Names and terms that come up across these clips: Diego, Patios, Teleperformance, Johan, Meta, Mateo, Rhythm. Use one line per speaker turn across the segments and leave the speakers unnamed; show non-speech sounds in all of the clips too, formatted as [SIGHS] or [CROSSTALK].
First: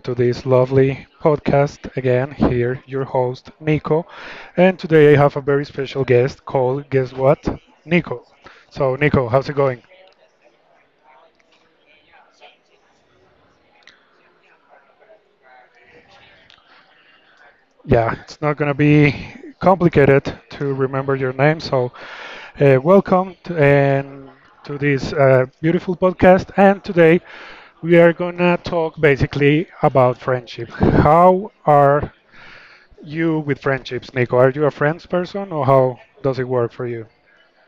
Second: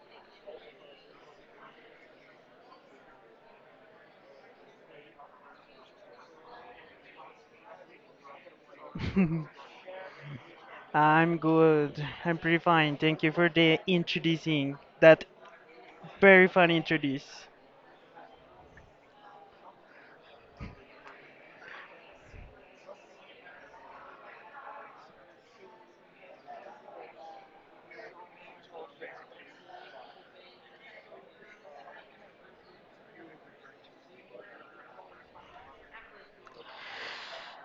to this lovely podcast. Again, here, your host, Nico. And today I have a very special guest called, guess what? Nico. So, Nico, how's it going?
I'm good. I'm pretty fine. Thank you for the introducing. That very fun introduce.
Yeah, it's not going to be complicated to remember your name. So, welcome to, and to this beautiful podcast. And today we are going to talk basically about friendship. How are you with friendships, Nico? Are you a friends person or how does it work for you?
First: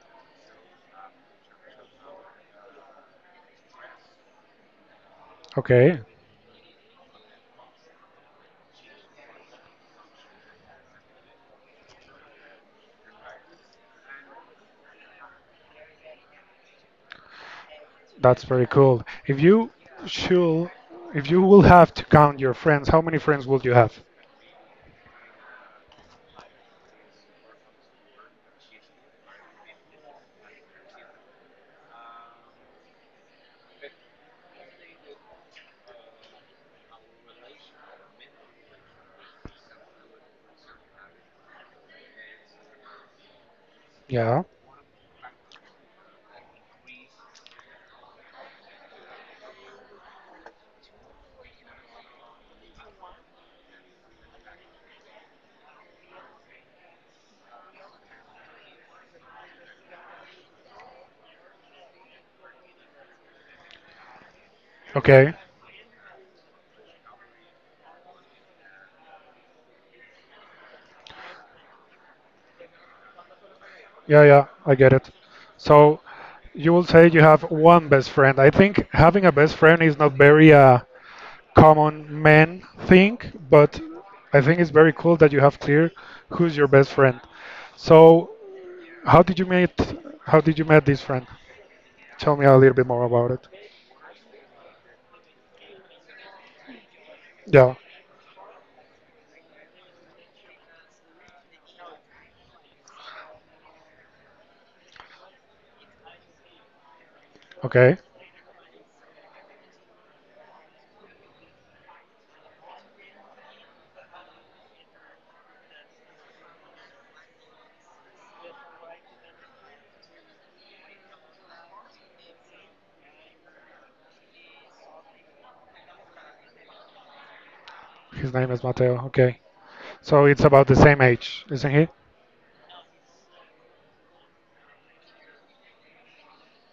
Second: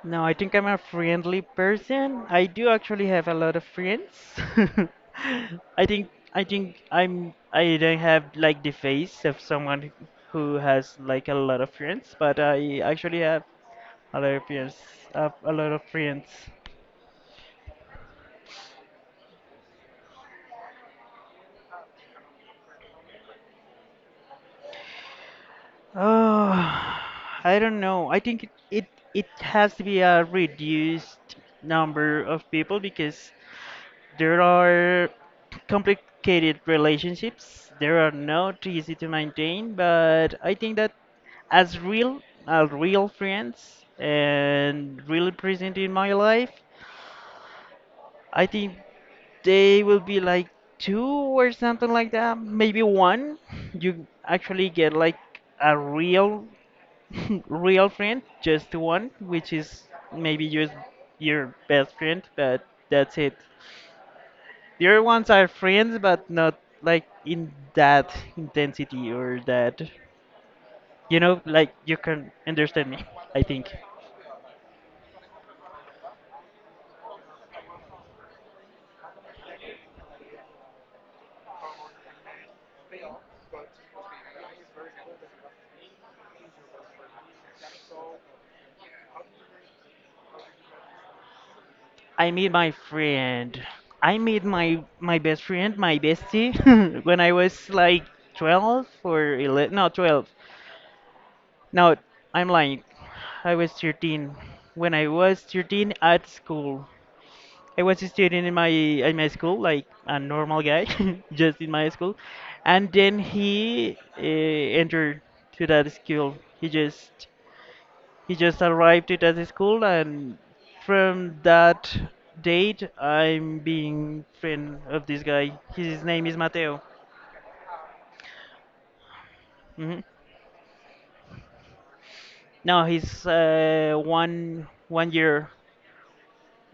No, I think I'm a friendly person. I do actually have a lot of friends. [LAUGHS] I
Okay,
think I think I'm I don't have like the face of someone who has like a lot of friends, but I actually have a lot of friends. Have a lot of friends.
that's very cool. Should, if you will have to count your friends, how many friends would you have?
Uh, I don't know. I think it has to be a reduced number of people because there are complicated relationships. There are not easy to maintain, but I think that as real friends
Yeah.
and really present in my life, I think they will be like two or something like that. Maybe one. [LAUGHS] You actually get like a real [LAUGHS] real friend, just one, which is maybe your best friend, but that's it. The other ones
Okay.
are friends, but not like in that intensity or that, you know, like you can understand me. I think
Yeah, yeah, I get it. So you will say you have one best friend. I think having a best friend is not very common man thing, but I think it's very cool that you have clear who's your best friend. So how did you meet? How did you met this friend?
I
Tell me
meet
a
my
little bit more about it.
friend. I meet my best friend, my bestie, [LAUGHS] when I was
Yeah.
like 12 or 11. No, 12. No, I'm lying. I was 13. When I was 13 at school. I
Okay.
was a student in my school, like a normal guy, [LAUGHS] just in my school, and then he entered to that school. He just arrived to that school, and from that date, I'm being friend of this guy. His name is Mateo.
His name is Mateo. Okay.
hmm
So it's about the same age, isn't he?
No, he's uh,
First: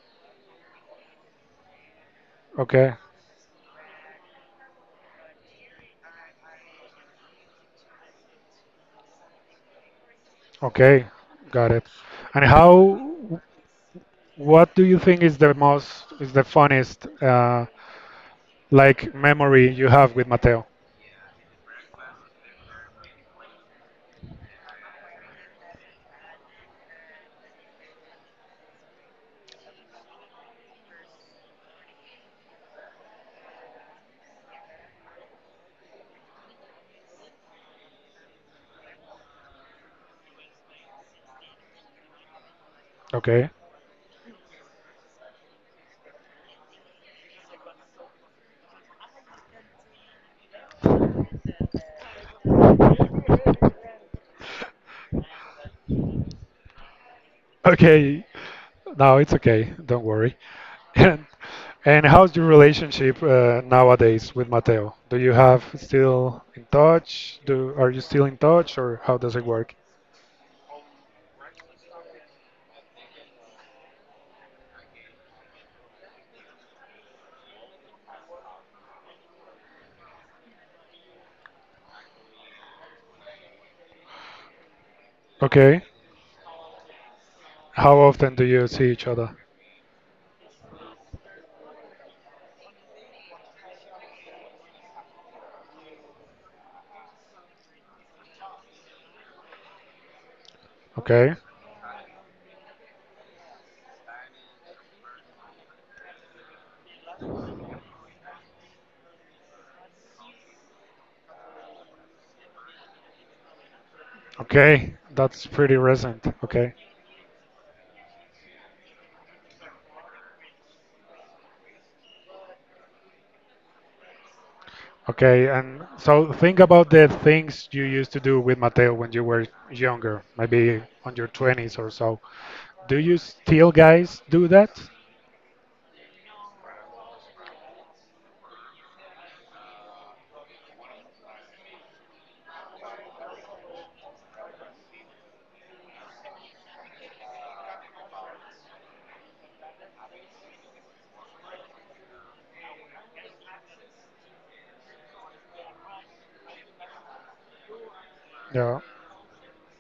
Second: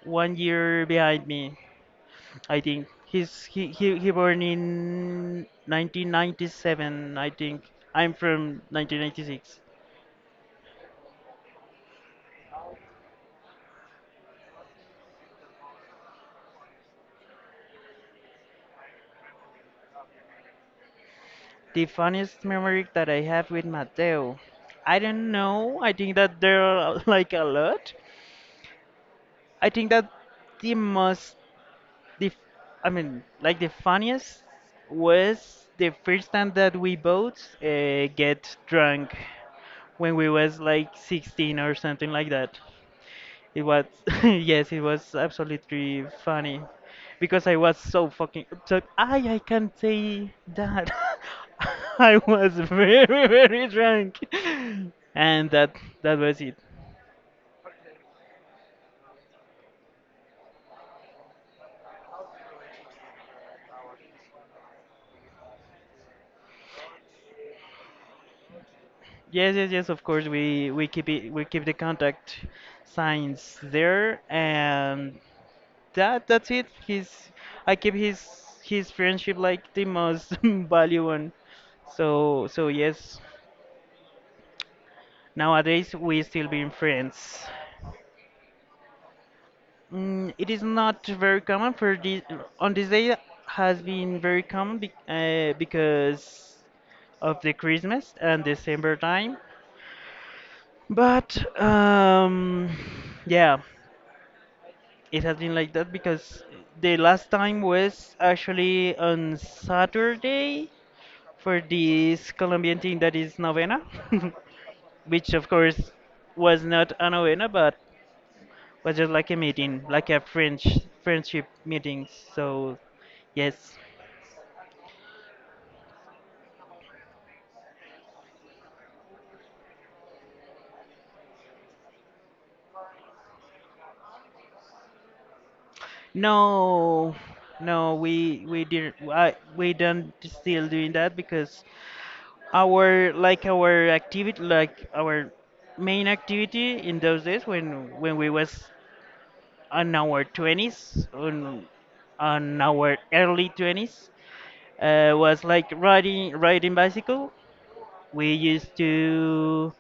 1 year behind me. I think
Okay.
he born in 1997. I think I'm from 1996.
Okay. Got it. And how? What do you think is the most is the funniest like memory you have with Mateo?
The funniest memory that I have with Mateo, I don't know. I think that there are [LAUGHS] like a lot. I think that the most the I mean like the funniest was the first time that we both get drunk when we was like 16 or something like that.
Okay. [LAUGHS]
It was, [LAUGHS] yes, it was absolutely funny because I was so fucking so I can't say that. [LAUGHS] I was very, very drunk, and that was it.
Okay. No, it's okay. Don't worry. And and how's your relationship nowadays with Mateo? Do you have still in touch? Do Are you still in touch, or how does it
Yes, yes,
work?
yes. Of course, we keep the contact signs there, and that's it. His I keep his friendship like the most [LAUGHS] value one. So yes,
Okay.
nowadays we still being friends.
How often do you see each other?
Mm, it is not very common for this on this day has been very common because of the Christmas and December time.
Okay.
But yeah, it has been like that because the last time was actually on Saturday for this Colombian thing that is novena,
Okay.
[LAUGHS] which
That's
of
pretty
course
recent.
was
Okay.
not a novena, but was just like a meeting, like a French friendship meeting. So yes,
Okay. And so think about the things you used to do with Mateo when you were younger, maybe on your 20s or so. Do you still guys do that?
No, no, we didn't. We don't still doing that because our activity, like our main activity in those days when we was on our twenties, on our early twenties, was like riding bicycle. We used
Yeah.
to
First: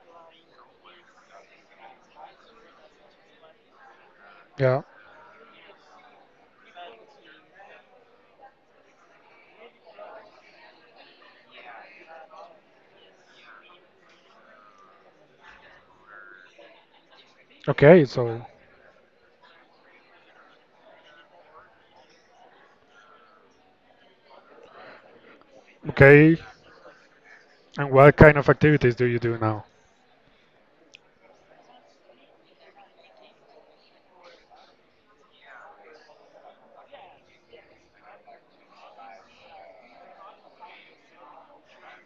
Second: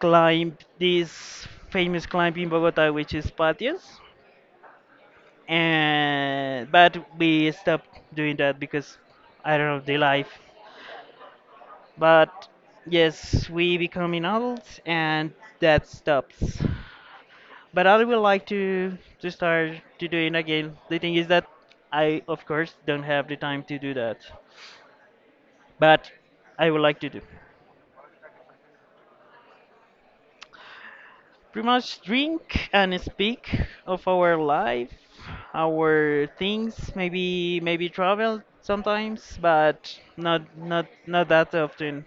climb this famous climb in Bogota, which is Patios.
Yeah.
And but we stopped doing that because I don't know the life. But yes, we becoming adults and that stops. But I
Okay.
would
So,
like to start to doing again. The thing is that I of course don't have the time to do that, but
okay.
I would like to do.
And what kind of activities do you do now?
Pretty much drink and speak of our life, our things, maybe travel sometimes, but not that often.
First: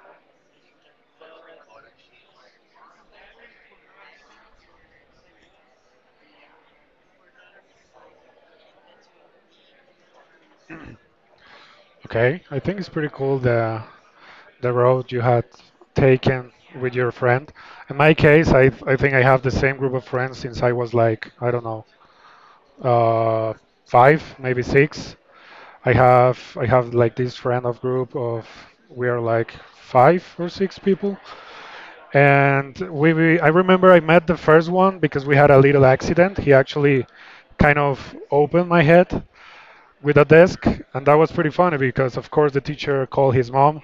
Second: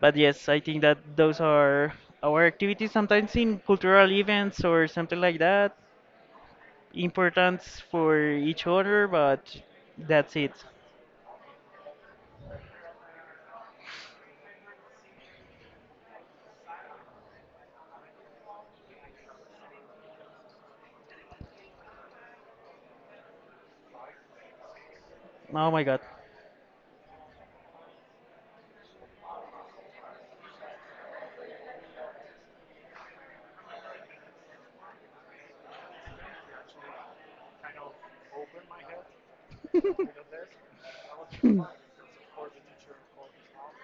But yes, I think that those are our activities sometimes in cultural events or something like that. Importance for each other, but that's it.
Okay, I think it's pretty cool the road you had taken with your friend. In my case, I think I have the same group of friends since I was like, I don't know, uh, five, maybe six.
Oh my
I
god.
have I have like this friend of group of we are like five or six people. And we I remember I met the first one because we had a little accident. He actually kind of opened my head with a desk, and that was pretty funny because of course the teacher called his mom,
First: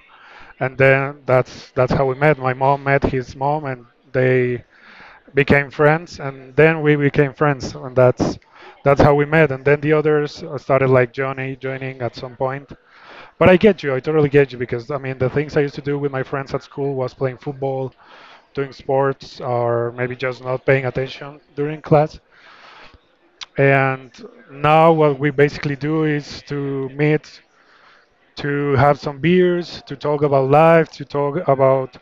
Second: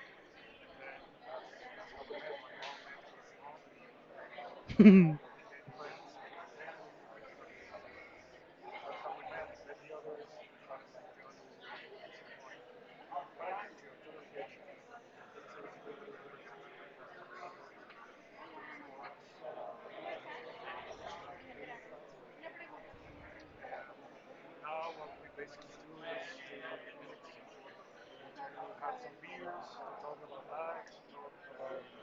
and then that's how we met. My mom met his mom, and they
[LAUGHS]
became friends, and then we became friends, and that's how we met. And then the others started like Johnny joining at some point. But I get you, I totally get you because I mean the things I used to do with my friends at school was playing football, doing sports, or maybe just not paying attention during class. And now what we basically do is to meet to have some beers, to talk about life, to talk about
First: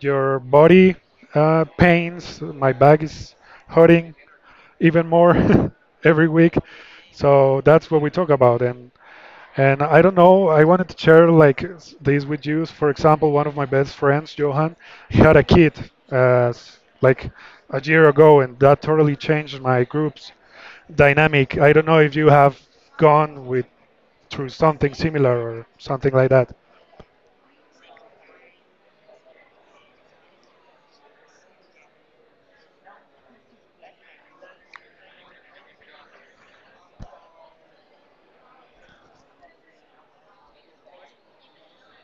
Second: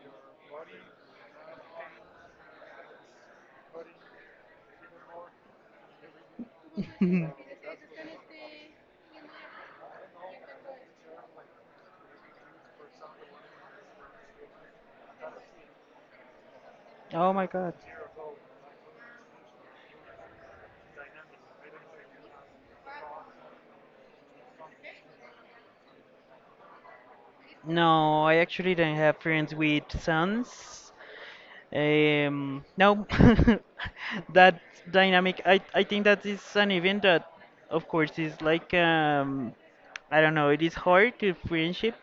your body pains. My back is hurting even more [LAUGHS] every week. So that's what we talk about. And I don't know, I wanted to share like this with you. For example, one of my best friends, Johan, he had a kid like
Oh my god.
a year ago, and that totally changed my group's dynamic. I don't know if you have gone with through something similar or something like that.
No, I actually don't have friends with sons. No, [LAUGHS] that dynamic, I think that is an event that, of course, is like, I don't know, it is hard to friendship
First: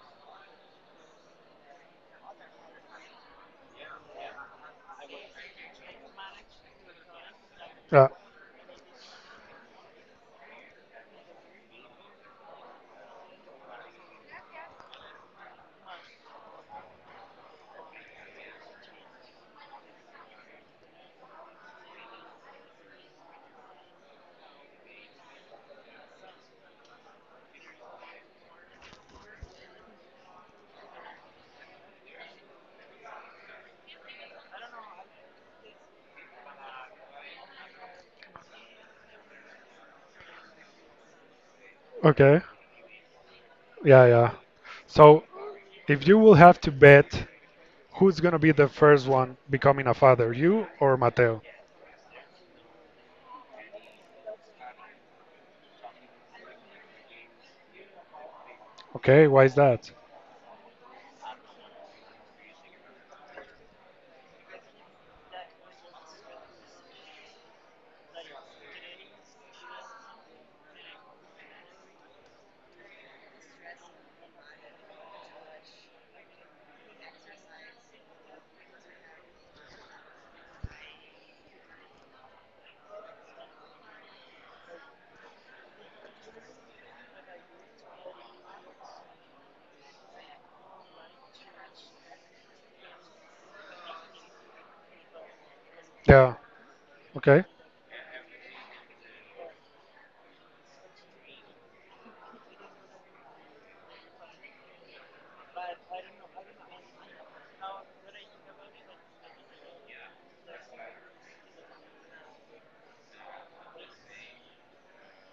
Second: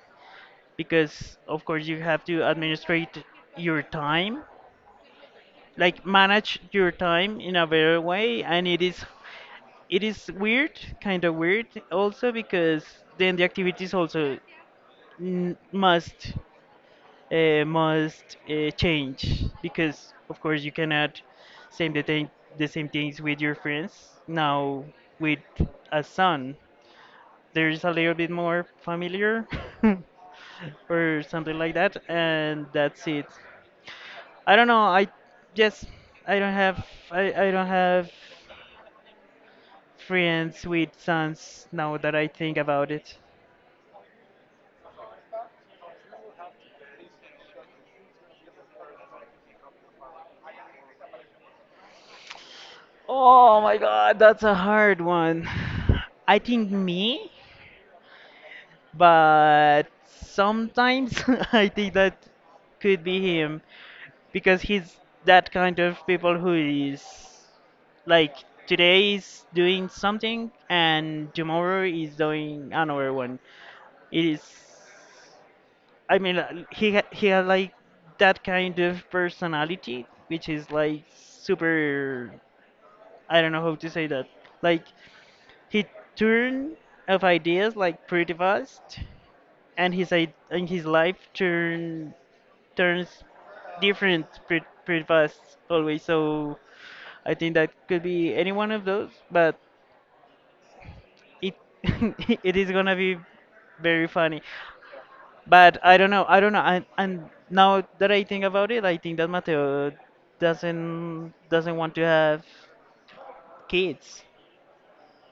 because, of course, you have to administrate your time, like manage your time in a better
Yeah.
way, and it is weird, kind of weird, also because then the activities also n must change because of course you cannot same the same things with your friends now with a son there's a little bit more familiar [LAUGHS] or something like that, and that's it. I don't know. Just i don't have I don't have friends with sons now that I
Okay.
think about it.
Yeah, yeah. So if you will have to bet who's gonna be the first one becoming a father, you or Mateo?
Oh my god, that's a hard one. [SIGHS] I think me.
Okay, why is
But
that?
sometimes [LAUGHS] I think that could be him because he's that kind of people who is like today is doing something and tomorrow is doing another one. It is I mean uh, he had like that kind of personality which is like super, I don't know how to say that. Like he Turn of ideas like pretty fast, and his life turns different pretty, pretty fast always.
Yeah.
So I
Okay.
think that could be any one of those, but it [LAUGHS] it is gonna be very funny. But I don't know. I don't know. And now that I think about it, I think that Mateo doesn't want to have kids.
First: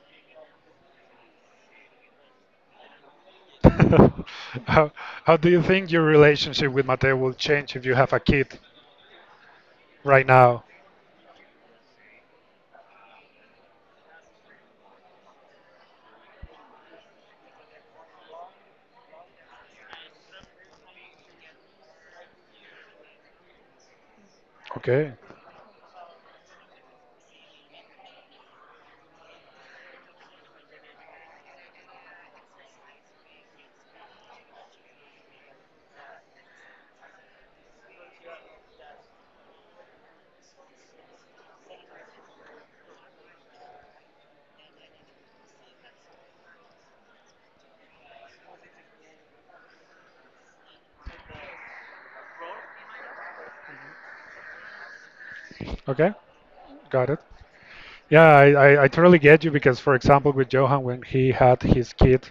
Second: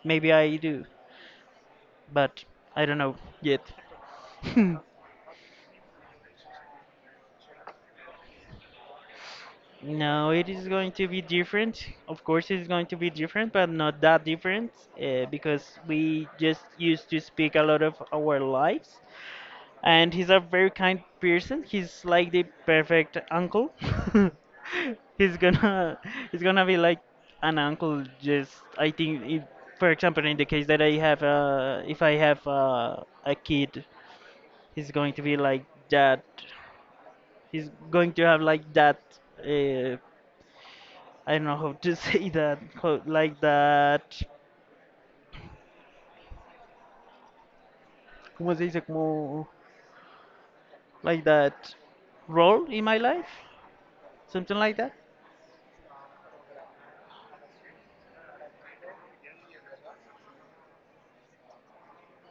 Maybe I do, but I don't know yet.
[LAUGHS]
[LAUGHS]
How, how do you think your relationship with Mateo will change if you have a kid right
No, it
now?
is going to be different. Of course, it's going to be different, but not that different, because we just used to speak a lot of our lives. And he's a very kind person. He's like the perfect uncle. [LAUGHS]
Okay,
he's gonna he's gonna be like an uncle. Just I think, if, for example, in the case that I have a if I have a kid, he's going to be like that. He's going to have like that. Uh, I don't know how to [LAUGHS] say that, how, like that, ¿cómo se dice? Como, like that role in my life, something like that.
okay, got it. Yeah, I totally get you because, for example, with Johan, when he had his kid,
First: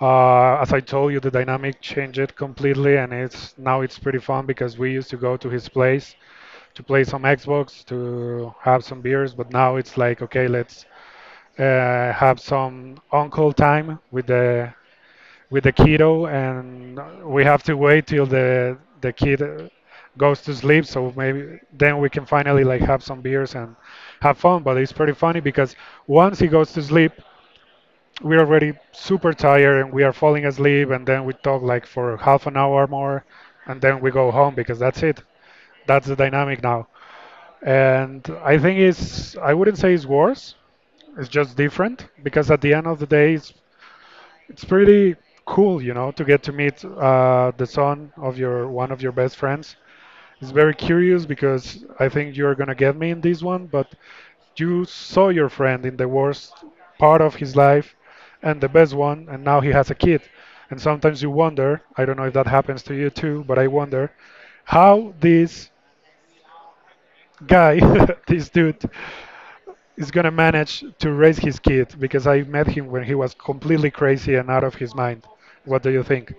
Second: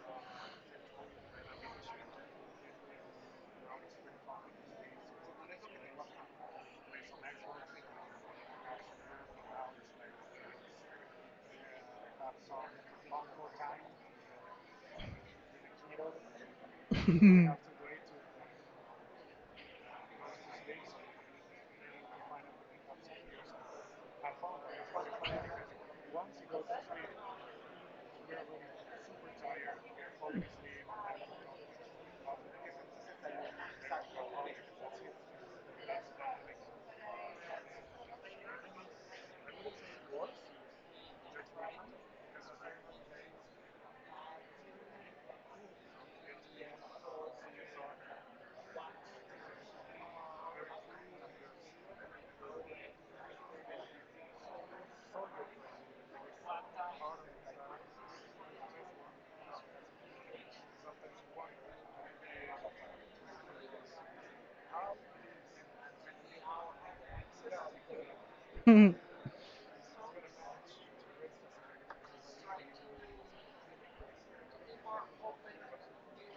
as I told you, the dynamic changed completely, and it's now it's pretty fun because we used to go to his place to play some Xbox, to have some beers, but now it's like, okay, let's have some uncle time with the kiddo, and we have to
[LAUGHS]
wait till the kid goes to sleep. So maybe then we can finally like have some beers and have fun. But it's pretty funny because once he goes to sleep, we're already super tired and we are falling asleep, and then we talk like for half an hour more, and then we go home because that's it. That's the dynamic now. And I think it's I wouldn't say it's worse. It's just different because at the end of the day, it's pretty cool, you know, to get to meet the son of your one of your best friends. It's very curious because I think you're gonna get me in this one, but you saw your friend in the worst part of his life and the best one, and now he has a kid. And sometimes you wonder, I don't know if that happens to you too, but I wonder how this guy, [LAUGHS] this dude, is gonna manage to raise his kid because I met him when he was completely crazy and out of his mind. What do you think?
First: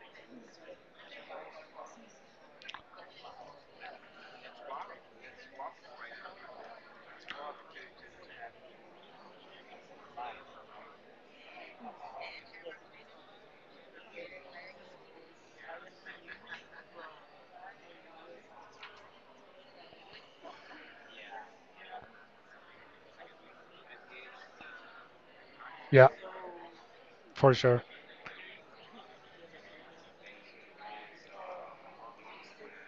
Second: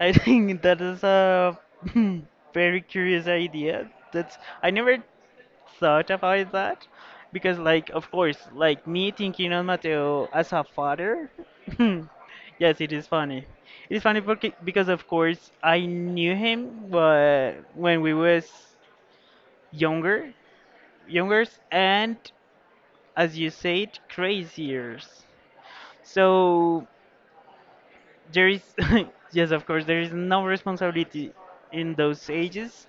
I think that is a [CLEARS THROAT] [LAUGHS] very curious idea. That's I never thought about that because, like, of course, like me thinking on Mateo as a father. [LAUGHS] Yes, it is funny. It's funny because, of course, I knew him, but when we was younger, younger and as you said crazier,
Yeah,
so
for sure.
there is [LAUGHS] yes, of course there is no responsibility in those ages,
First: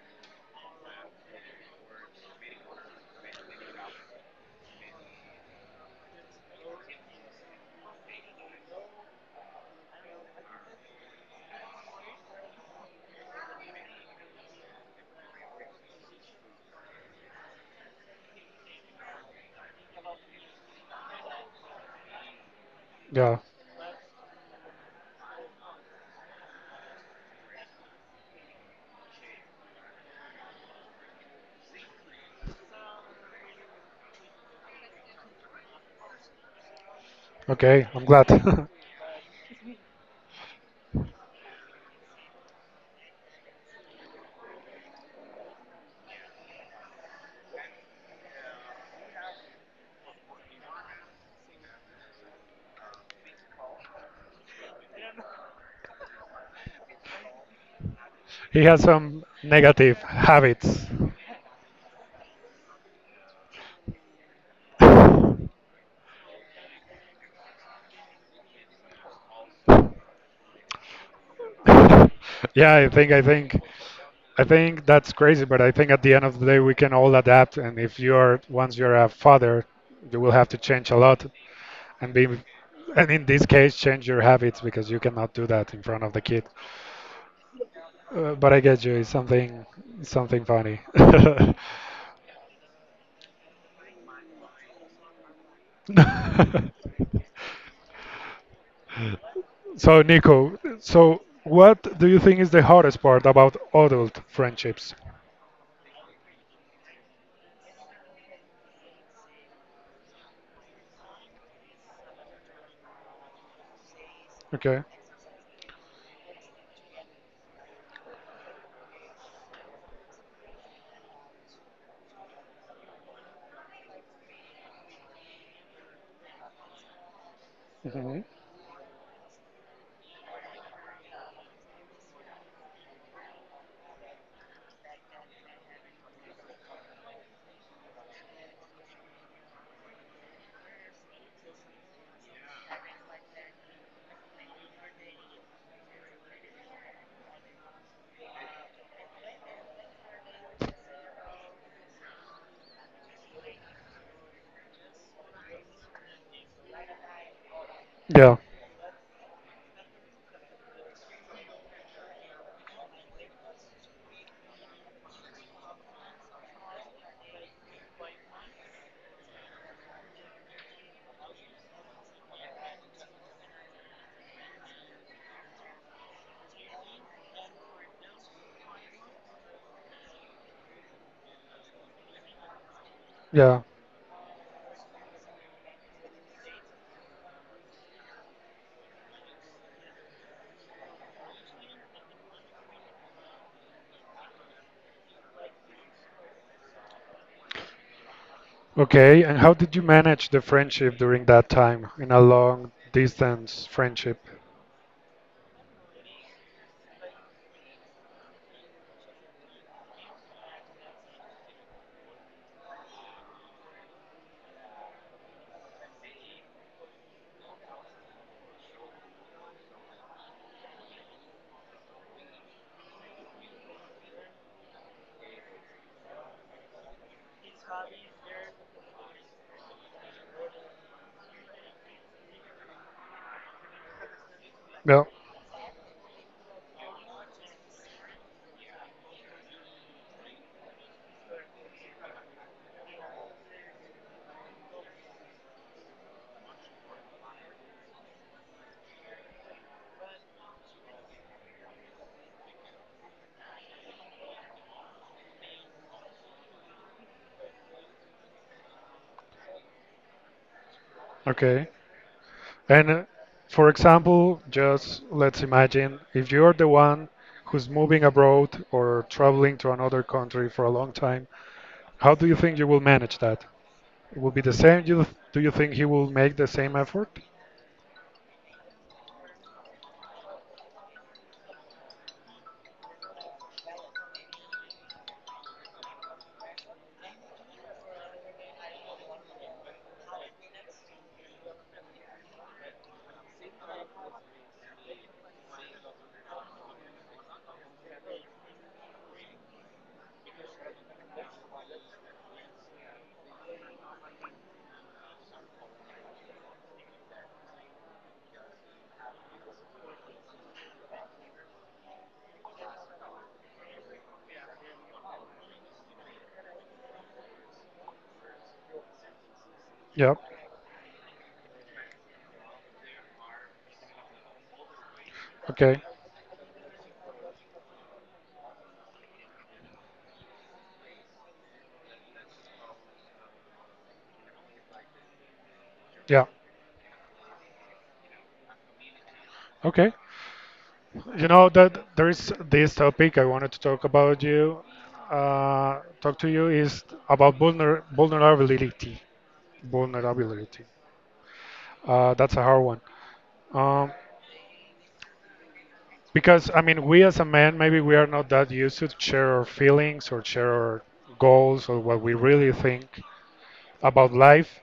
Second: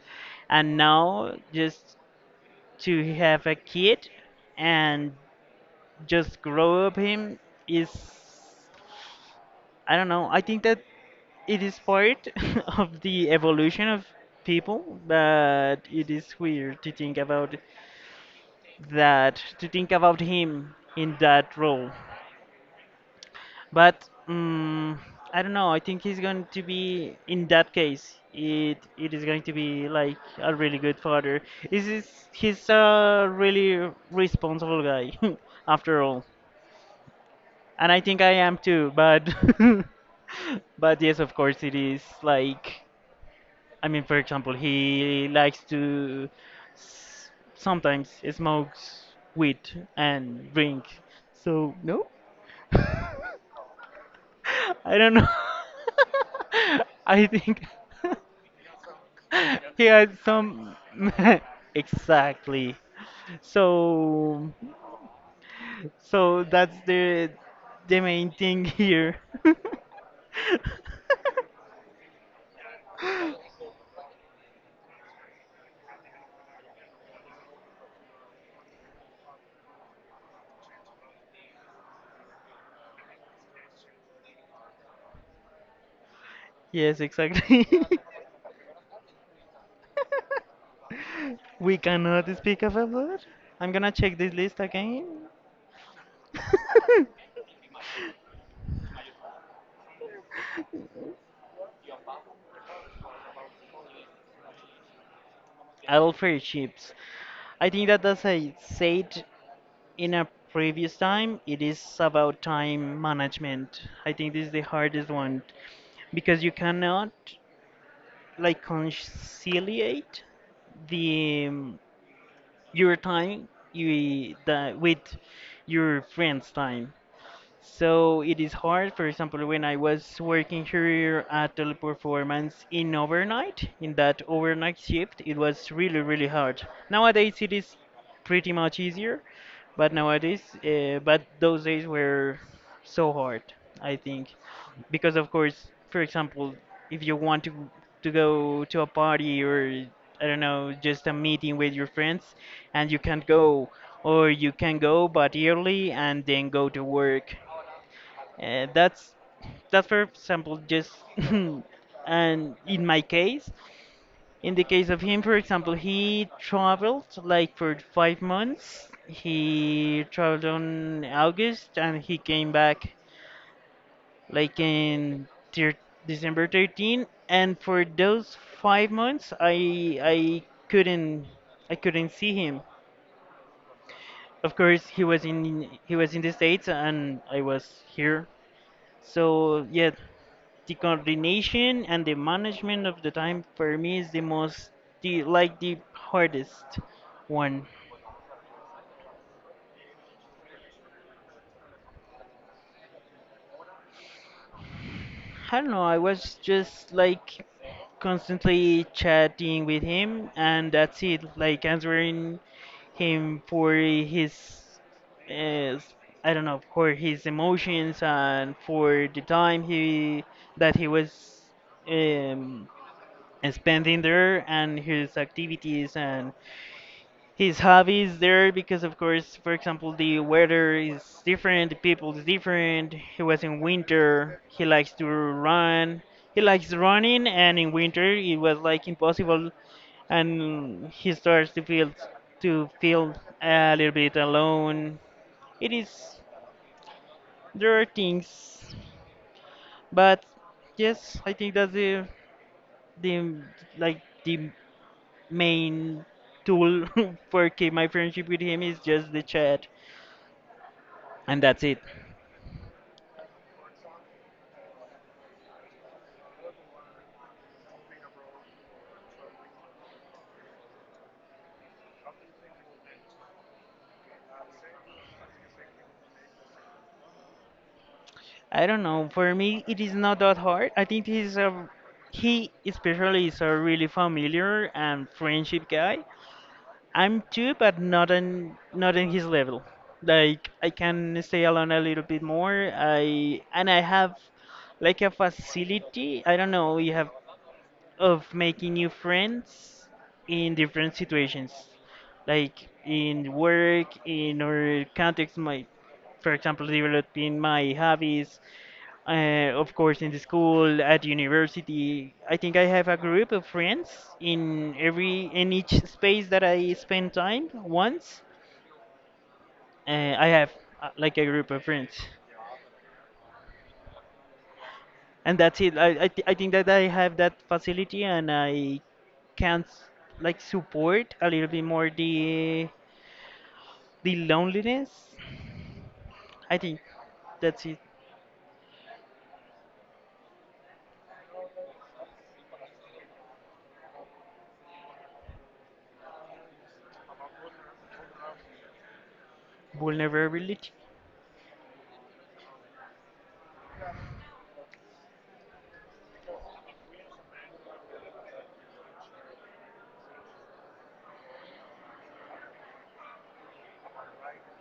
and now just to have a kid and just grow up him is, I don't know, I think that it is part [LAUGHS] of the evolution of people, but it is weird to think about that to think about him in that role.
Yeah.
But mm, I don't know. I think he's going to be in that case. It is going to be like a really good father. Is he's a really responsible guy, [LAUGHS] after all,
Okay,
and I
I'm
think
glad.
I am
[LAUGHS]
too. But [LAUGHS] but yes, of course it is like, I mean, for example, he likes to sometimes smokes weed and drink. So no, I don't know. [LAUGHS] I think
He has some
[LAUGHS] he
negative
had some
habits.
[LAUGHS] exactly. So that's the main thing here. [LAUGHS]
[LAUGHS] Yeah, I think that's crazy, but I think at the end of the day we can all adapt and if you're once you're a father, you will have to change a lot and be and in this case change your habits because you cannot do that in front of the kid.
Yes, exactly.
But I get you, it's something funny.
[LAUGHS] We cannot speak about blood. I'm gonna check this list again.
[LAUGHS]
[LAUGHS]
[LAUGHS] So, Nico, so what do you think is the hardest part about adult friendships?
Adult fair chips. I think that that's a said in a previous time, it is about time management. I think this is the
Okay.
hardest one because you cannot like conciliate the your time you that with your friends' time. So
Mhm.
it is hard. For example, when I was working here at Teleperformance in overnight, in that overnight shift, it was really, really hard. Nowadays, it is pretty much easier, but but those days were so hard, I think, because of course, for example, if you want to go to a party or I don't know, just a meeting with your friends, and you can't go, or you can go but early and then go to work,
Yeah.
uh, that's that's for example just [LAUGHS] and in my case, in the case of him, for example, he traveled like for 5 months. He traveled on August and he came back like December 13. And for those 5 months, couldn't I couldn't see him.
Yeah.
Of course, he was in the States and I was here. So yeah, the coordination and the management of the time for me is the most the like the hardest one.
Okay. And how did you manage the friendship during that time in a long distance friendship?
I don't know, I was just like constantly chatting with him, and that's it, like answering him for his uh, I don't know, for his emotions and for the time he that he was um, spending there, and his activities and his hobbies there, because of course, for example, the weather is different, the people is different, he was in winter, he likes
Yeah.
to run, he likes running, and in winter it was like impossible. And he starts to feel a little bit alone. It is, there are things, but yes, I think that's the the main tool [LAUGHS] for keep my friendship with him is just the chat, and that's
Okay.
it.
And for example, just let's imagine if you're the one who's moving abroad or traveling to another country for a long time, how do you think you will manage that? It will be the same? You, do you think he will make the same effort?
I don't know. For me, it is not that hard. I think he especially is a really familiar and friendship guy. I'm too, but not in his level. Like I can stay alone a little bit more. I have like a facility. I don't know. You have of making new friends in different situations, like in work, in or context, my, for example, developing my hobbies, of course, in the school, at university, I think I have a group of friends in every in each space that I spend time. Once,
Yeah.
I have like a group of friends, and that's it.
Okay.
I think that I have that facility, and I can s- like support a little bit more the loneliness.
Yeah.
I think that's it.
Okay. You know that there is this topic I wanted to talk about you. Talk to you is about vulnerability. Vulnerability.
Vulnerability.
That's a hard one. Um, because I mean, we as a man, maybe we are not that used to share our feelings or share our goals or what we really think about life.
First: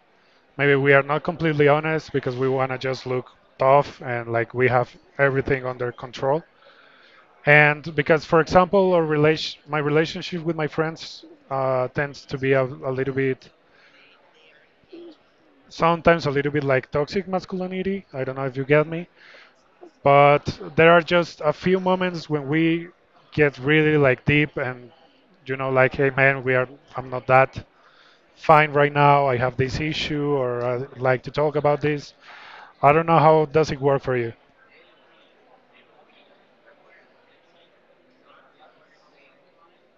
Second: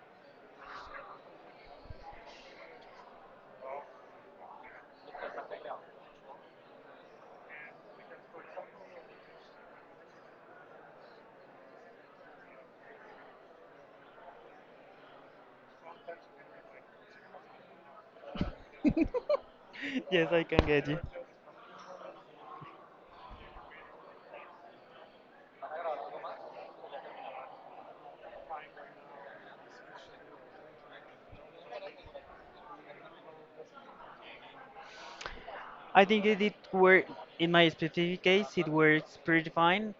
Maybe we are not completely honest because we want to just look tough and like we have everything under control. And because, for example, my relationship with my friends tends to be a little bit, sometimes a little bit like toxic masculinity. I don't know if you get me,
[LAUGHS] Yes, I
but
can get
there
you.
are just a few moments when we get really like deep and, you know, like, hey man, we are, I'm not that fine right now. I have this issue, or I'd like to talk about this. I don't know how does it work for you.
I think it did work in my specific case. It works pretty fine.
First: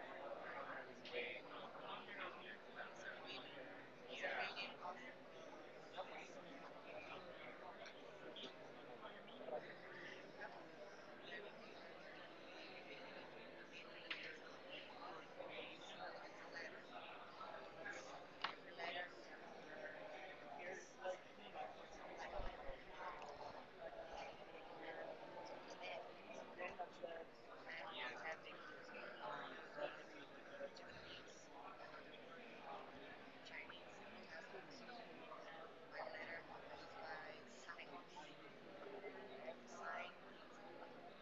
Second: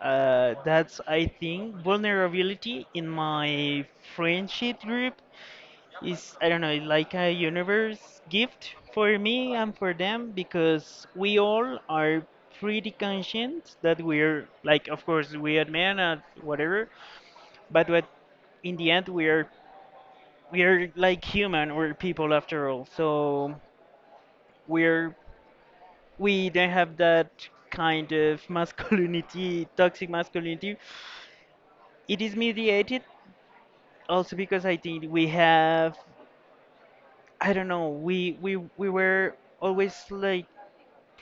That's I think vulnerability in my friendship group is, I don't know, like a universe gift for me and for them, because we all are pretty conscient that we're, like, of course we are men and whatever, but what in the end we are, we are like human, we're people after all. So we're, we don't have that kind of [LAUGHS] masculinity, toxic masculinity. It is mediated also because I think we have, I don't know, we were always like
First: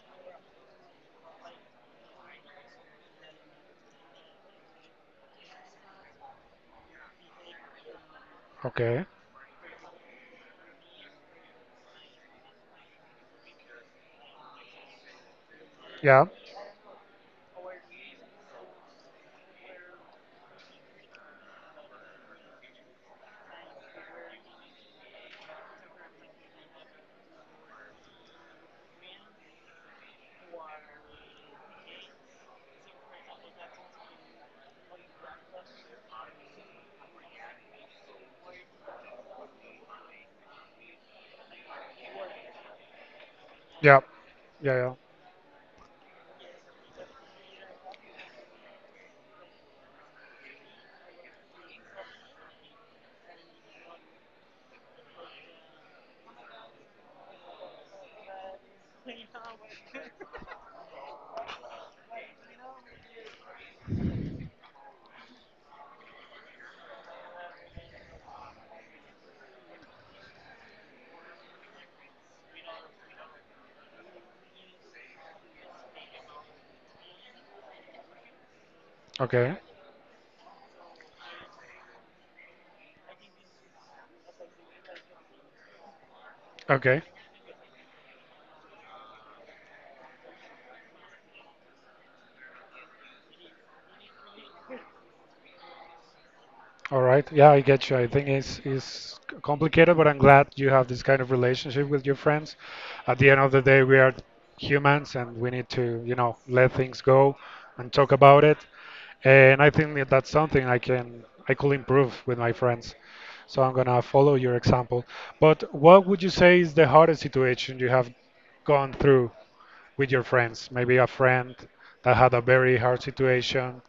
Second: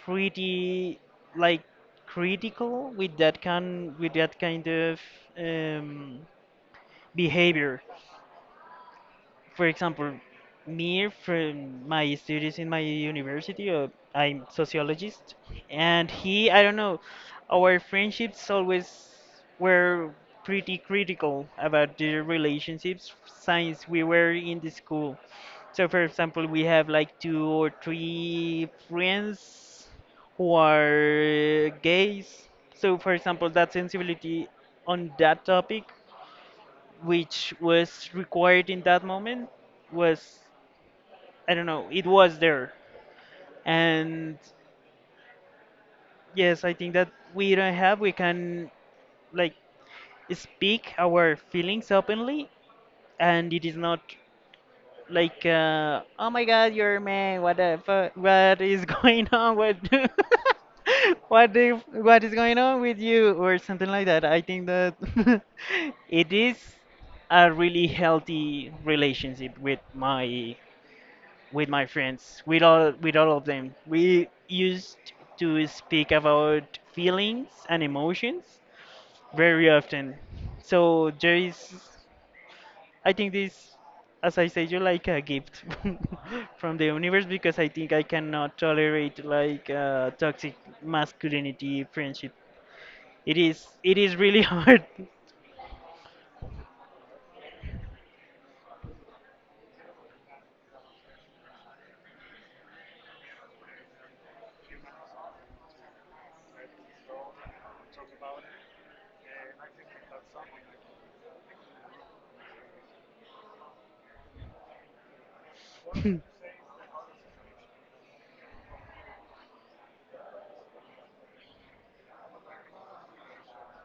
pretty, like, critical with that kind of um, behavior.
Okay.
For example, me from my studies in my university, I'm sociologist, and
Yeah.
he, I don't know, our friendships always were pretty critical about the relationships since we were in the school. So, for example, we have like 2 or 3 friends who are gays. So, for example, that sensibility on that topic, which was required in that moment, was, I don't know, it was there.
Yeah.
And
Yeah. Yeah.
yes, I think that we don't have, we can, like, speak our feelings openly, and it is not like oh my god, you're a man, what the fuck, what is [LAUGHS] going on, what [LAUGHS] what the what is going on with you, or something like that. I think that [LAUGHS] it is a really healthy relationship with my, with my friends, with all of them. We used to speak about feelings and emotions
Okay.
very often. So there is, I think this, as I said, you're like a gift [LAUGHS] from the
Okay.
universe, because I think I cannot tolerate like toxic masculinity friendship. It is, it is really [LAUGHS] hard.
All right. Yeah, I get you. I think it's complicated, but I'm glad you have this kind of relationship with your friends. At the end of the day, we are humans and we need to, you know, let things go and talk about it. And I think that that's something I could improve with my friends. So I'm gonna follow your example. But what would you say is the hardest situation you have gone through with your friends? Maybe a friend that had a very hard situation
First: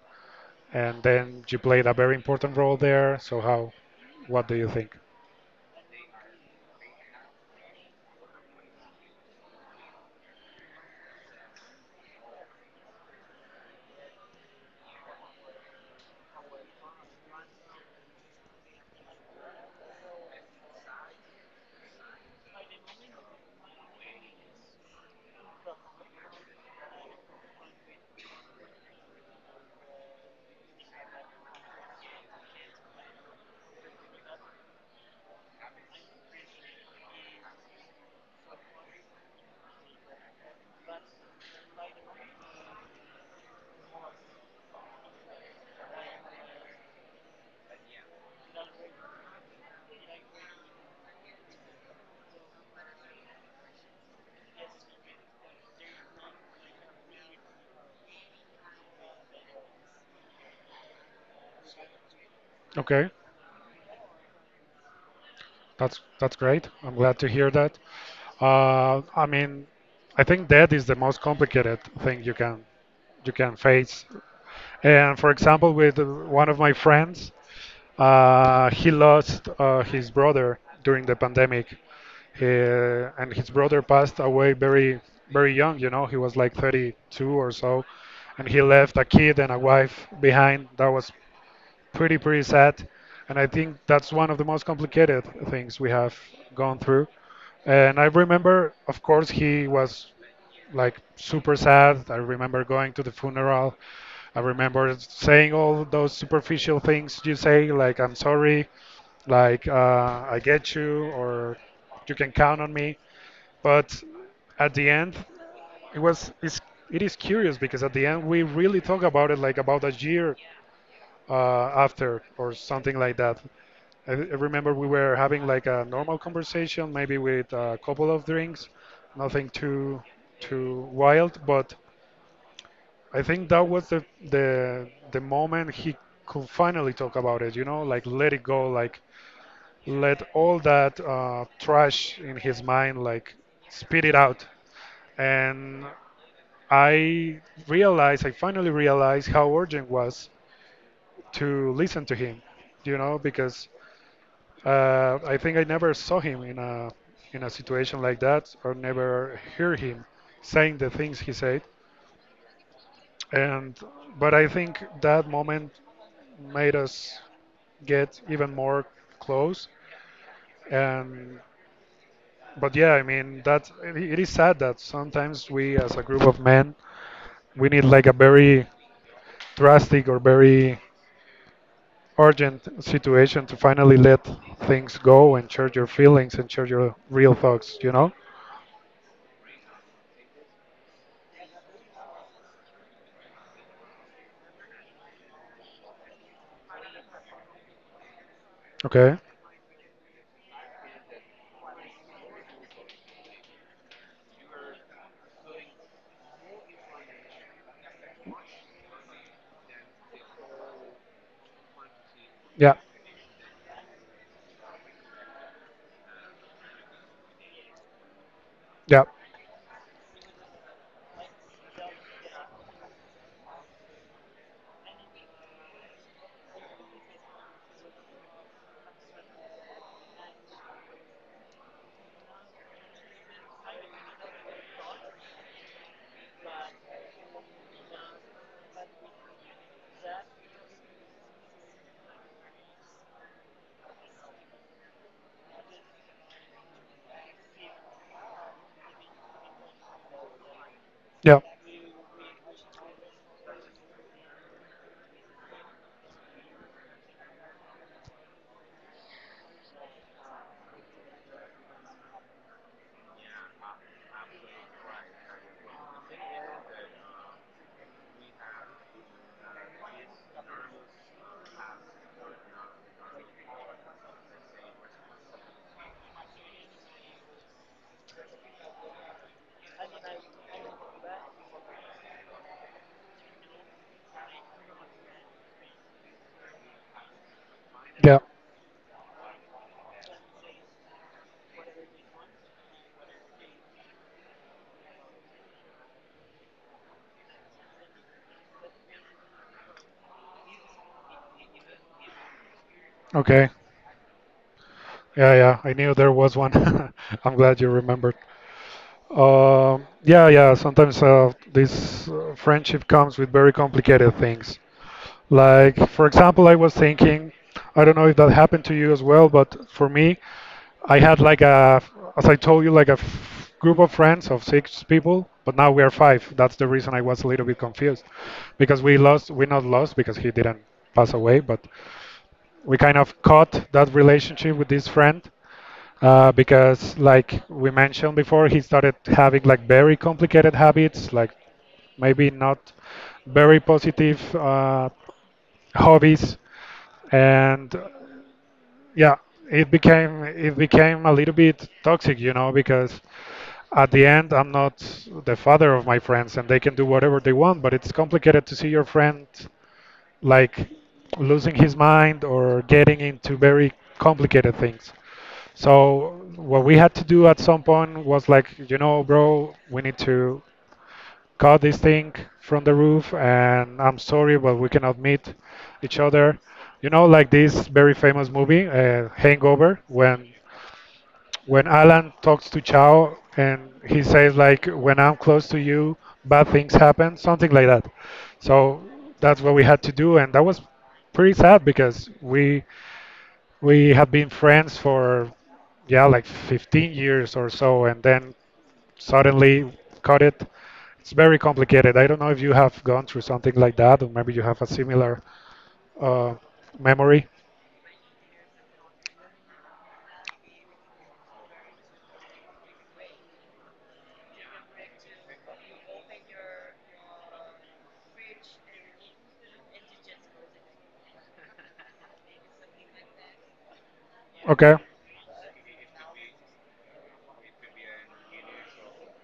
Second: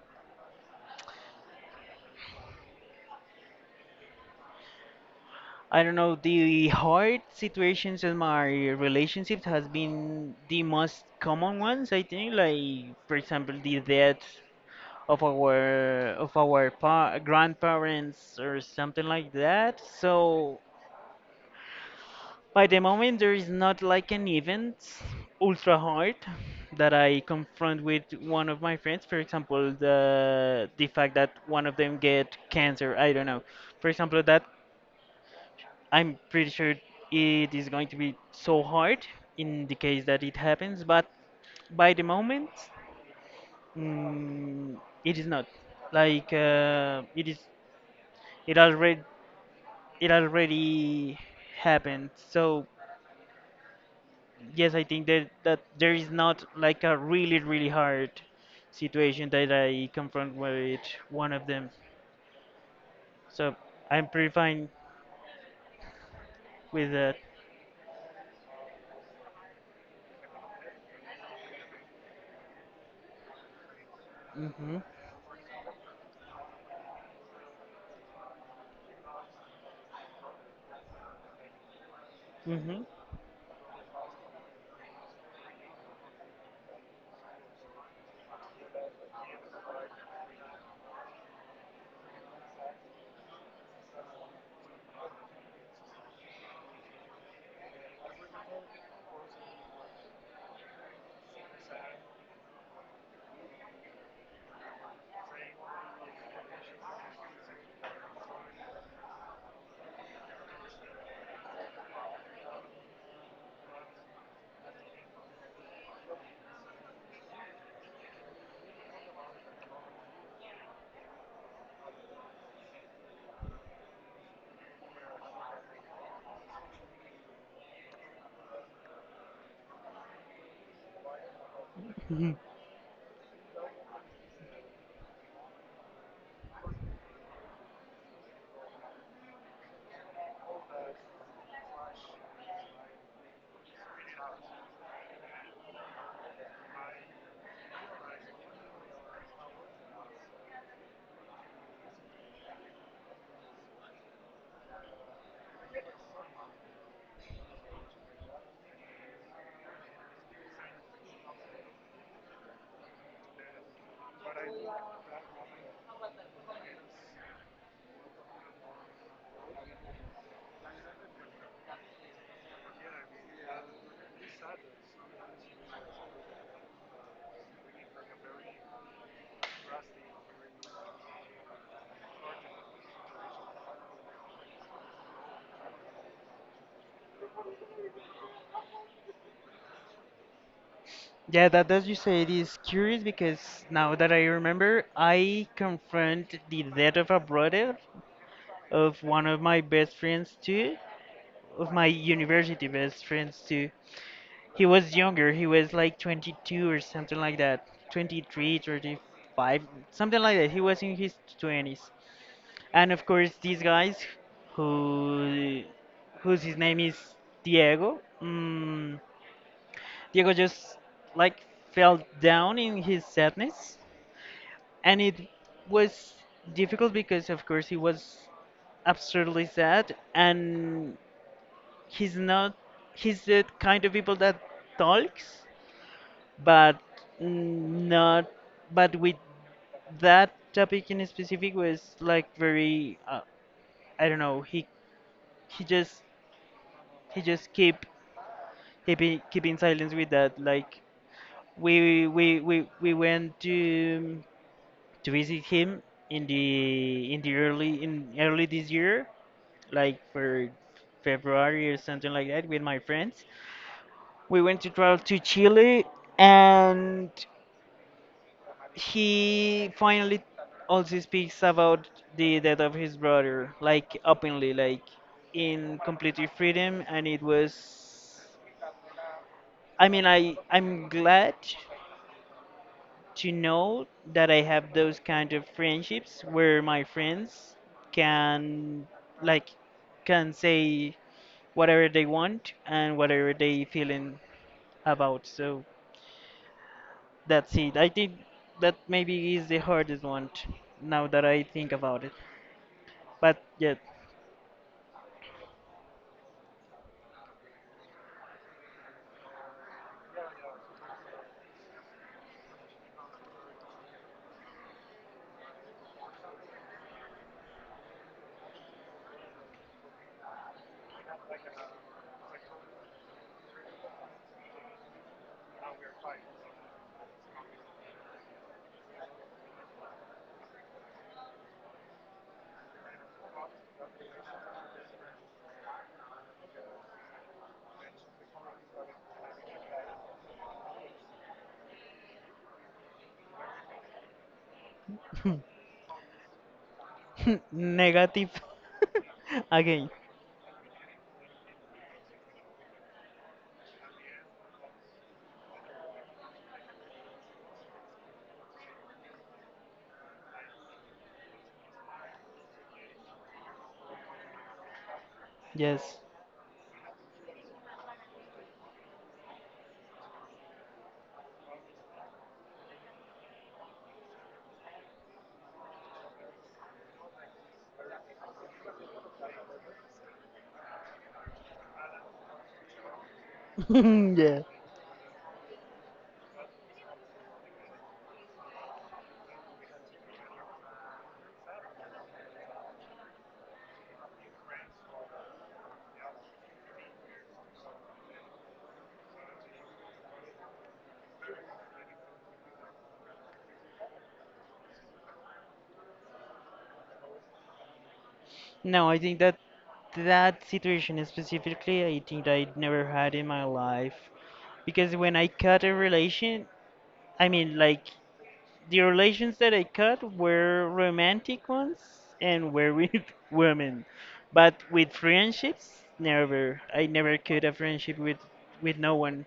and then you played a very important role there. So how, what do you think?
I don't know, the hard situations in my relationship has been the most common ones, I think, like, for example, the death of our pa grandparents or something like that. So by the moment there is not like an event ultra hard that I confront with one of my friends. For example, the fact that one of them get cancer, I don't know. For example, that I'm pretty sure it is going to be so hard in the case that it happens, but by the moment, mm, it is not. Like it is, it already, it already happened. So yes, I think that there is not like a really really hard situation that I confront with one of them.
Okay,
So I'm pretty fine
that's great.
with
I'm
that.
glad to hear that. I mean, I think that is the most complicated thing you can face.
Mhm.
And for example, with one of my friends, uh, he lost his brother during the pandemic,
Mhm.
uh, and his brother passed away very, very young. You know, he was like 32 or so, and he left a kid and a wife behind. That was pretty, pretty sad, and I think that's one of the most complicated things we have gone through. And I remember, of course, he was like super sad. I remember going to the funeral. I remember saying all those superficial things you say, like "I'm sorry," like "I get you," or "You can count on me." But at the end, it was it's, it is curious because at the end we really talk about it like about a year uh, after or something like that. I remember we were having like a normal conversation, maybe with a couple of drinks, nothing too wild, but
[LAUGHS]
I think that was the the moment he could finally talk about it, you know, like let it go, like let all that trash in his mind like spit it out. And I realized, I finally realized how urgent was to listen to him, you know, because I think I never saw him in a situation like that, or never hear him saying the things he said. And but I think that moment made us get even more close. And but yeah, I mean that it is sad that sometimes we, as a group of men, we need like a very drastic or very urgent situation to finally let things go and share your feelings and share your real thoughts. You know?
Yeah, that that you said is curious, because now that I remember, I confront the death of a brother of
Okay.
one of my best friends too, of my university best friends too. He was younger, he was like 22 or something like that, 23, 35, something like that. He was in his 20s.
Yeah.
And of course, these guys who whose his name is Diego,
Yeah.
Diego just like fell down in his sadness, and it was difficult because of course he was absurdly sad, and he's not, he's the kind of people that talks, but mm, not, but with that topic in specific was like very I don't know, he just he just keep keeping silence with that. Like
Yeah.
we went to visit him in the early in early this year, like for February or something like that with my friends. We went to travel to Chile, and he finally also speaks about the death of his brother, like openly, like in complete freedom, and it was, I mean, I'm glad to know that I have those kind of friendships where my friends
Yeah.
can, like, can say whatever they want and whatever they feeling about. So that's it. I think that maybe is the hardest one t- now that I think about it. But
Okay.
yet
Yeah. Yeah, I knew there was one. [LAUGHS] I'm glad you remembered. Yeah. Yeah. Sometimes this friendship comes with very complicated things. Like, for example, I was thinking, I don't know if that happened to you as well, but for me, I had like a, as I told you, like a f group of friends of six people, but now we are five. That's the reason I was a little bit confused because we lost, we not lost because he didn't pass away, but we kind of cut that relationship with this friend because, like we mentioned before, he started having like very complicated habits, like maybe not very positive hobbies,
[LAUGHS]
and
negative
yeah,
[LAUGHS] again.
it became a little bit toxic, you know, because at the end I'm not the father of my friends, and they can do whatever they want, but it's complicated to see your friend like losing his mind or getting into very complicated things.
Yes.
So what we had to do at some point was like, you know, bro, we need to cut this thing from the roof, and I'm sorry, but we cannot meet each other. You know, like this very famous movie, Hangover, when Alan talks to Chao and he
[LAUGHS]
says
Yeah.
like when I'm close to you bad things happen, something like that. So that's what we had to do, and that was pretty sad because we had been friends for yeah like 15 years or so, and then suddenly cut it. It's very complicated. I don't know if you have gone through something like that, or maybe you have a similar uh, memory.
No, I think that that situation specifically, I think I never had in my life. Because when I cut a relation, I mean, like, the relations that I cut were romantic ones, and were with [LAUGHS] women. But
Okay.
with friendships, never. I never cut a friendship with no one.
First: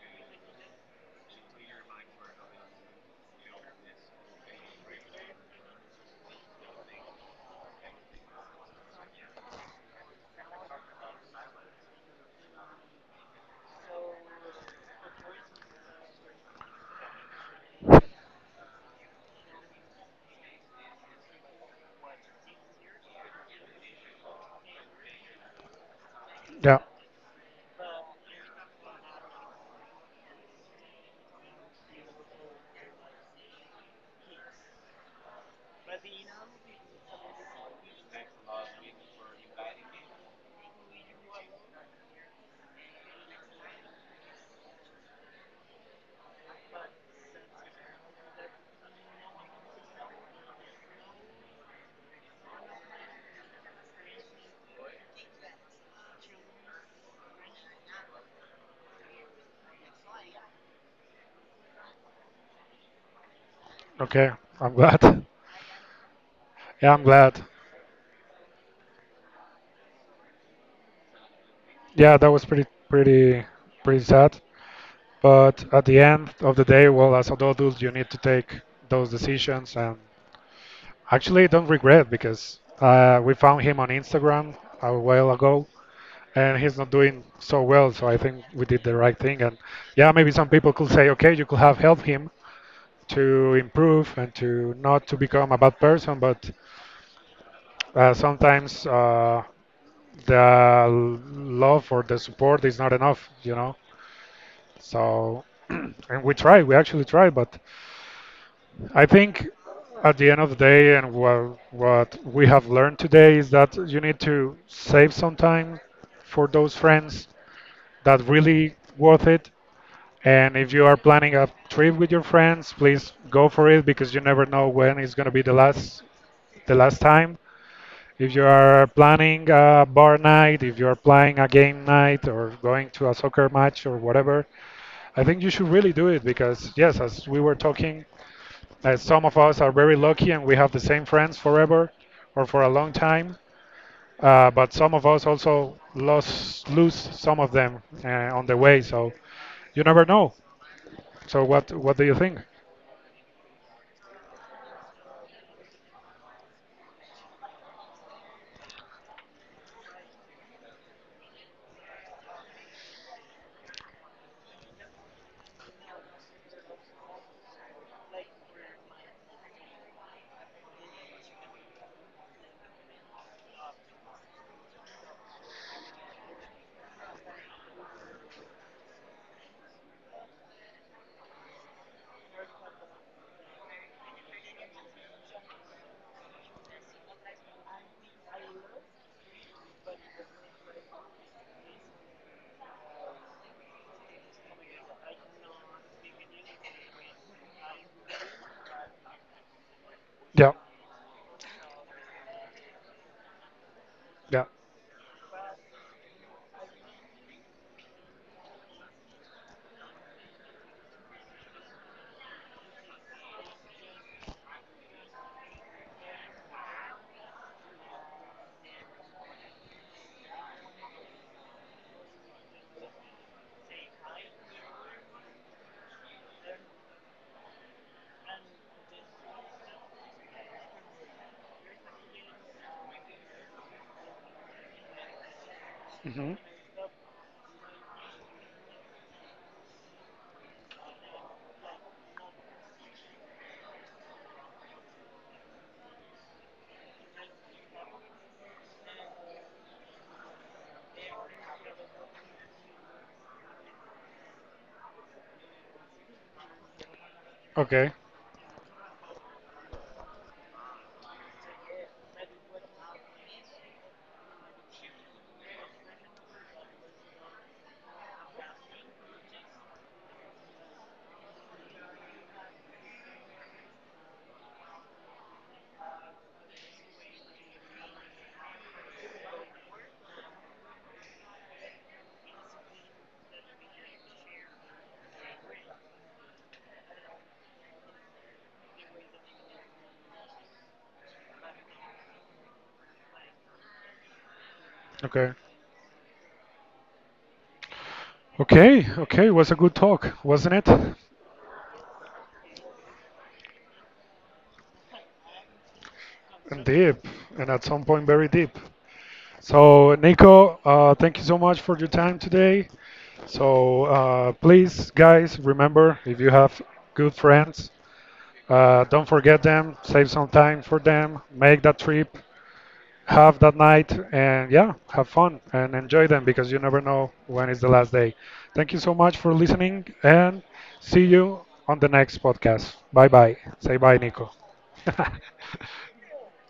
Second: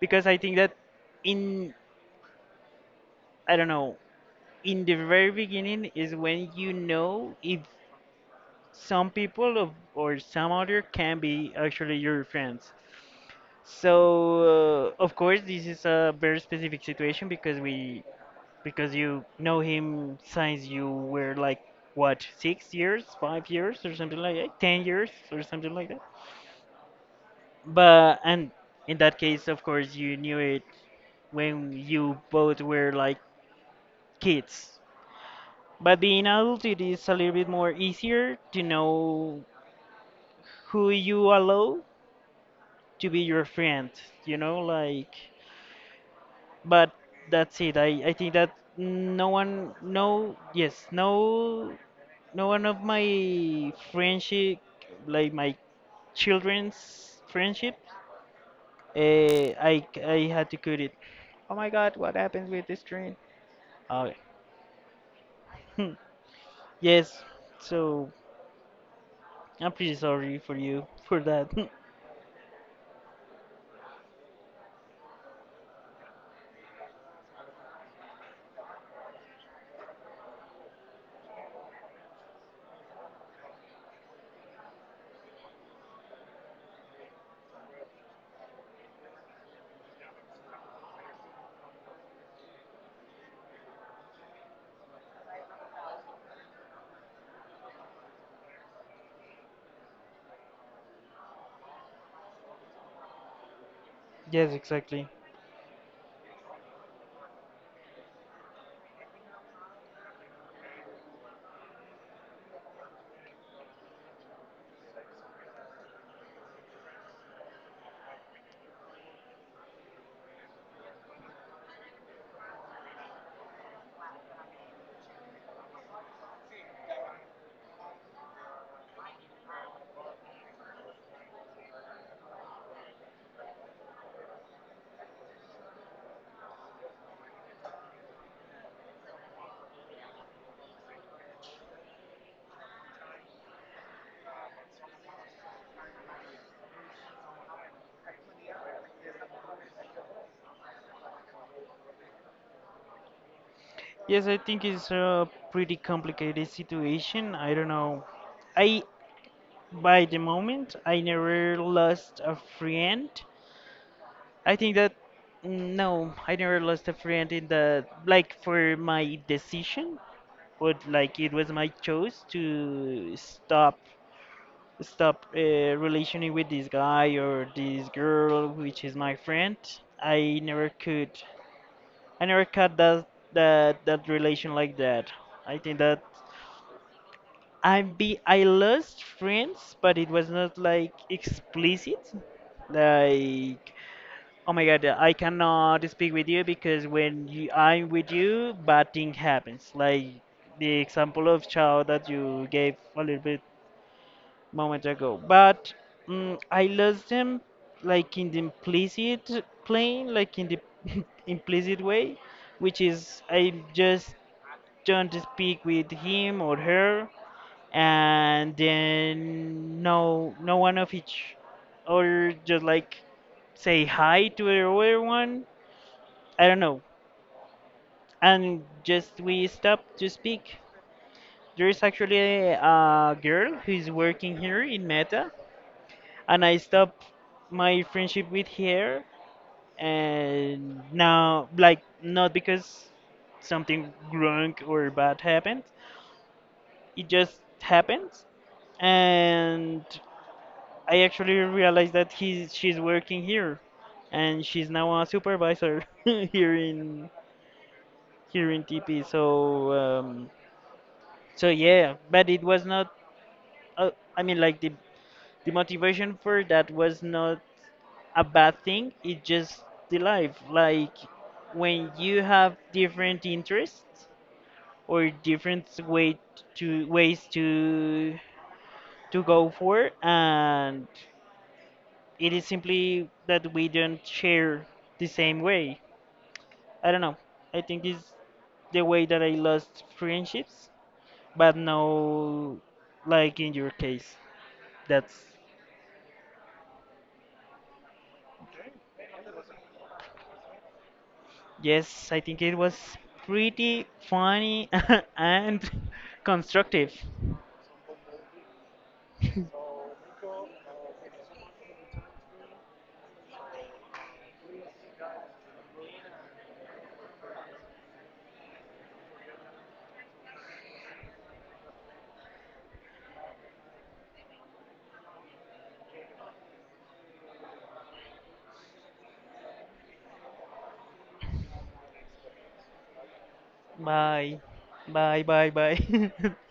Because I think that in, I don't know, in the very beginning is when you know if some people of, or some other can be actually your friends. So of course this is a very specific situation, because we, because you know him since you were like what, 6 years, 5 years, or something like that, 10 years, or something like that.
Yeah.
But and in that case, of course, you knew it when you both were like kids. But being adult, it is a little bit more easier to know who you allow to be your friend, you know, like, but that's it. I think that no one, no, yes, no, no one of my friendship, like my children's friendship, uh, I had to cut it. Okay.
Okay, I'm glad. [LAUGHS]
[LAUGHS]
Yeah, I'm
Yes.
glad.
So I'm pretty sorry for you for that.
Yeah, that was pretty pretty sad. But at the end of the day, well, as adults, you need to take those decisions, and actually don't regret because we found him on Instagram a while ago, and he's not doing so well. So I think we did the right thing, and yeah, maybe some people could say, okay, you could have helped him to improve and to not to become a bad person, but sometimes the love or the support is not enough, you know.
[LAUGHS] Yes, exactly.
So, [CLEARS THROAT] and we try, we actually try, but I think at the end of the day, and what we have learned today is that you need to save some time for those friends that really worth it. And if you are planning a trip with your friends, please go for it because you never know when it's going to be the last time. If you are planning a bar night, if you are planning a game night or going to a soccer match or whatever, I think you should really do it because, yes, as we were talking, some of us are very lucky and we have the same friends forever or for a long time. But some of us also lost, lose some of them on the way. So you never know. So what do you think?
Yes, I think it's a pretty complicated situation. I don't know, I, by the moment I never lost a friend. I think that, no, I never lost a friend in the like for my decision, but like it was my choice to stop relationing with this guy or this girl which is my friend. I never could, I never cut that, that relation like that. I think that I lost friends, but it was not like explicit. Like, oh my god, I cannot speak with you because when you, I'm with you, bad thing happens. Like
Yeah,
the example of Chao that you gave a little bit
yeah.
moment ago. But I lost them like in the implicit plane, like in the [LAUGHS] implicit way, which is I just don't speak with him or her, and then no one of each, or just like say hi to the other one. I don't know. And just we stop to speak. There is actually a girl who is working here in Meta,
Hmm.
and I stopped my friendship with her. And now, like, not because something wrong or bad happened, it just happens. And I actually realized that he's she's working here, and she's now a supervisor [LAUGHS] here in,
Okay,
here in TP. So so yeah, but it was not uh, I mean, like, the motivation for that was not a bad thing. It just the life, like when you have different interests or different ways to go for. And it is simply that we don't share the same way. I don't know. I think it's the way that I lost friendships, but no, like in your case. That's,
okay, okay, okay. It was a good talk, wasn't it? And
yes. I think it was pretty funny [LAUGHS] and [LAUGHS] constructive.
deep, and at some point very deep. So, Nico, thank you so much for your time today. So, please, guys, remember if you have good friends, don't forget them, save some time for them, make that trip, have that night, and yeah, have fun and enjoy them because you never know when is the last day. Thank you so much for listening and see you on the next podcast. Bye bye. Say bye, Nico.
Bye,
[LAUGHS]
bye. [LAUGHS]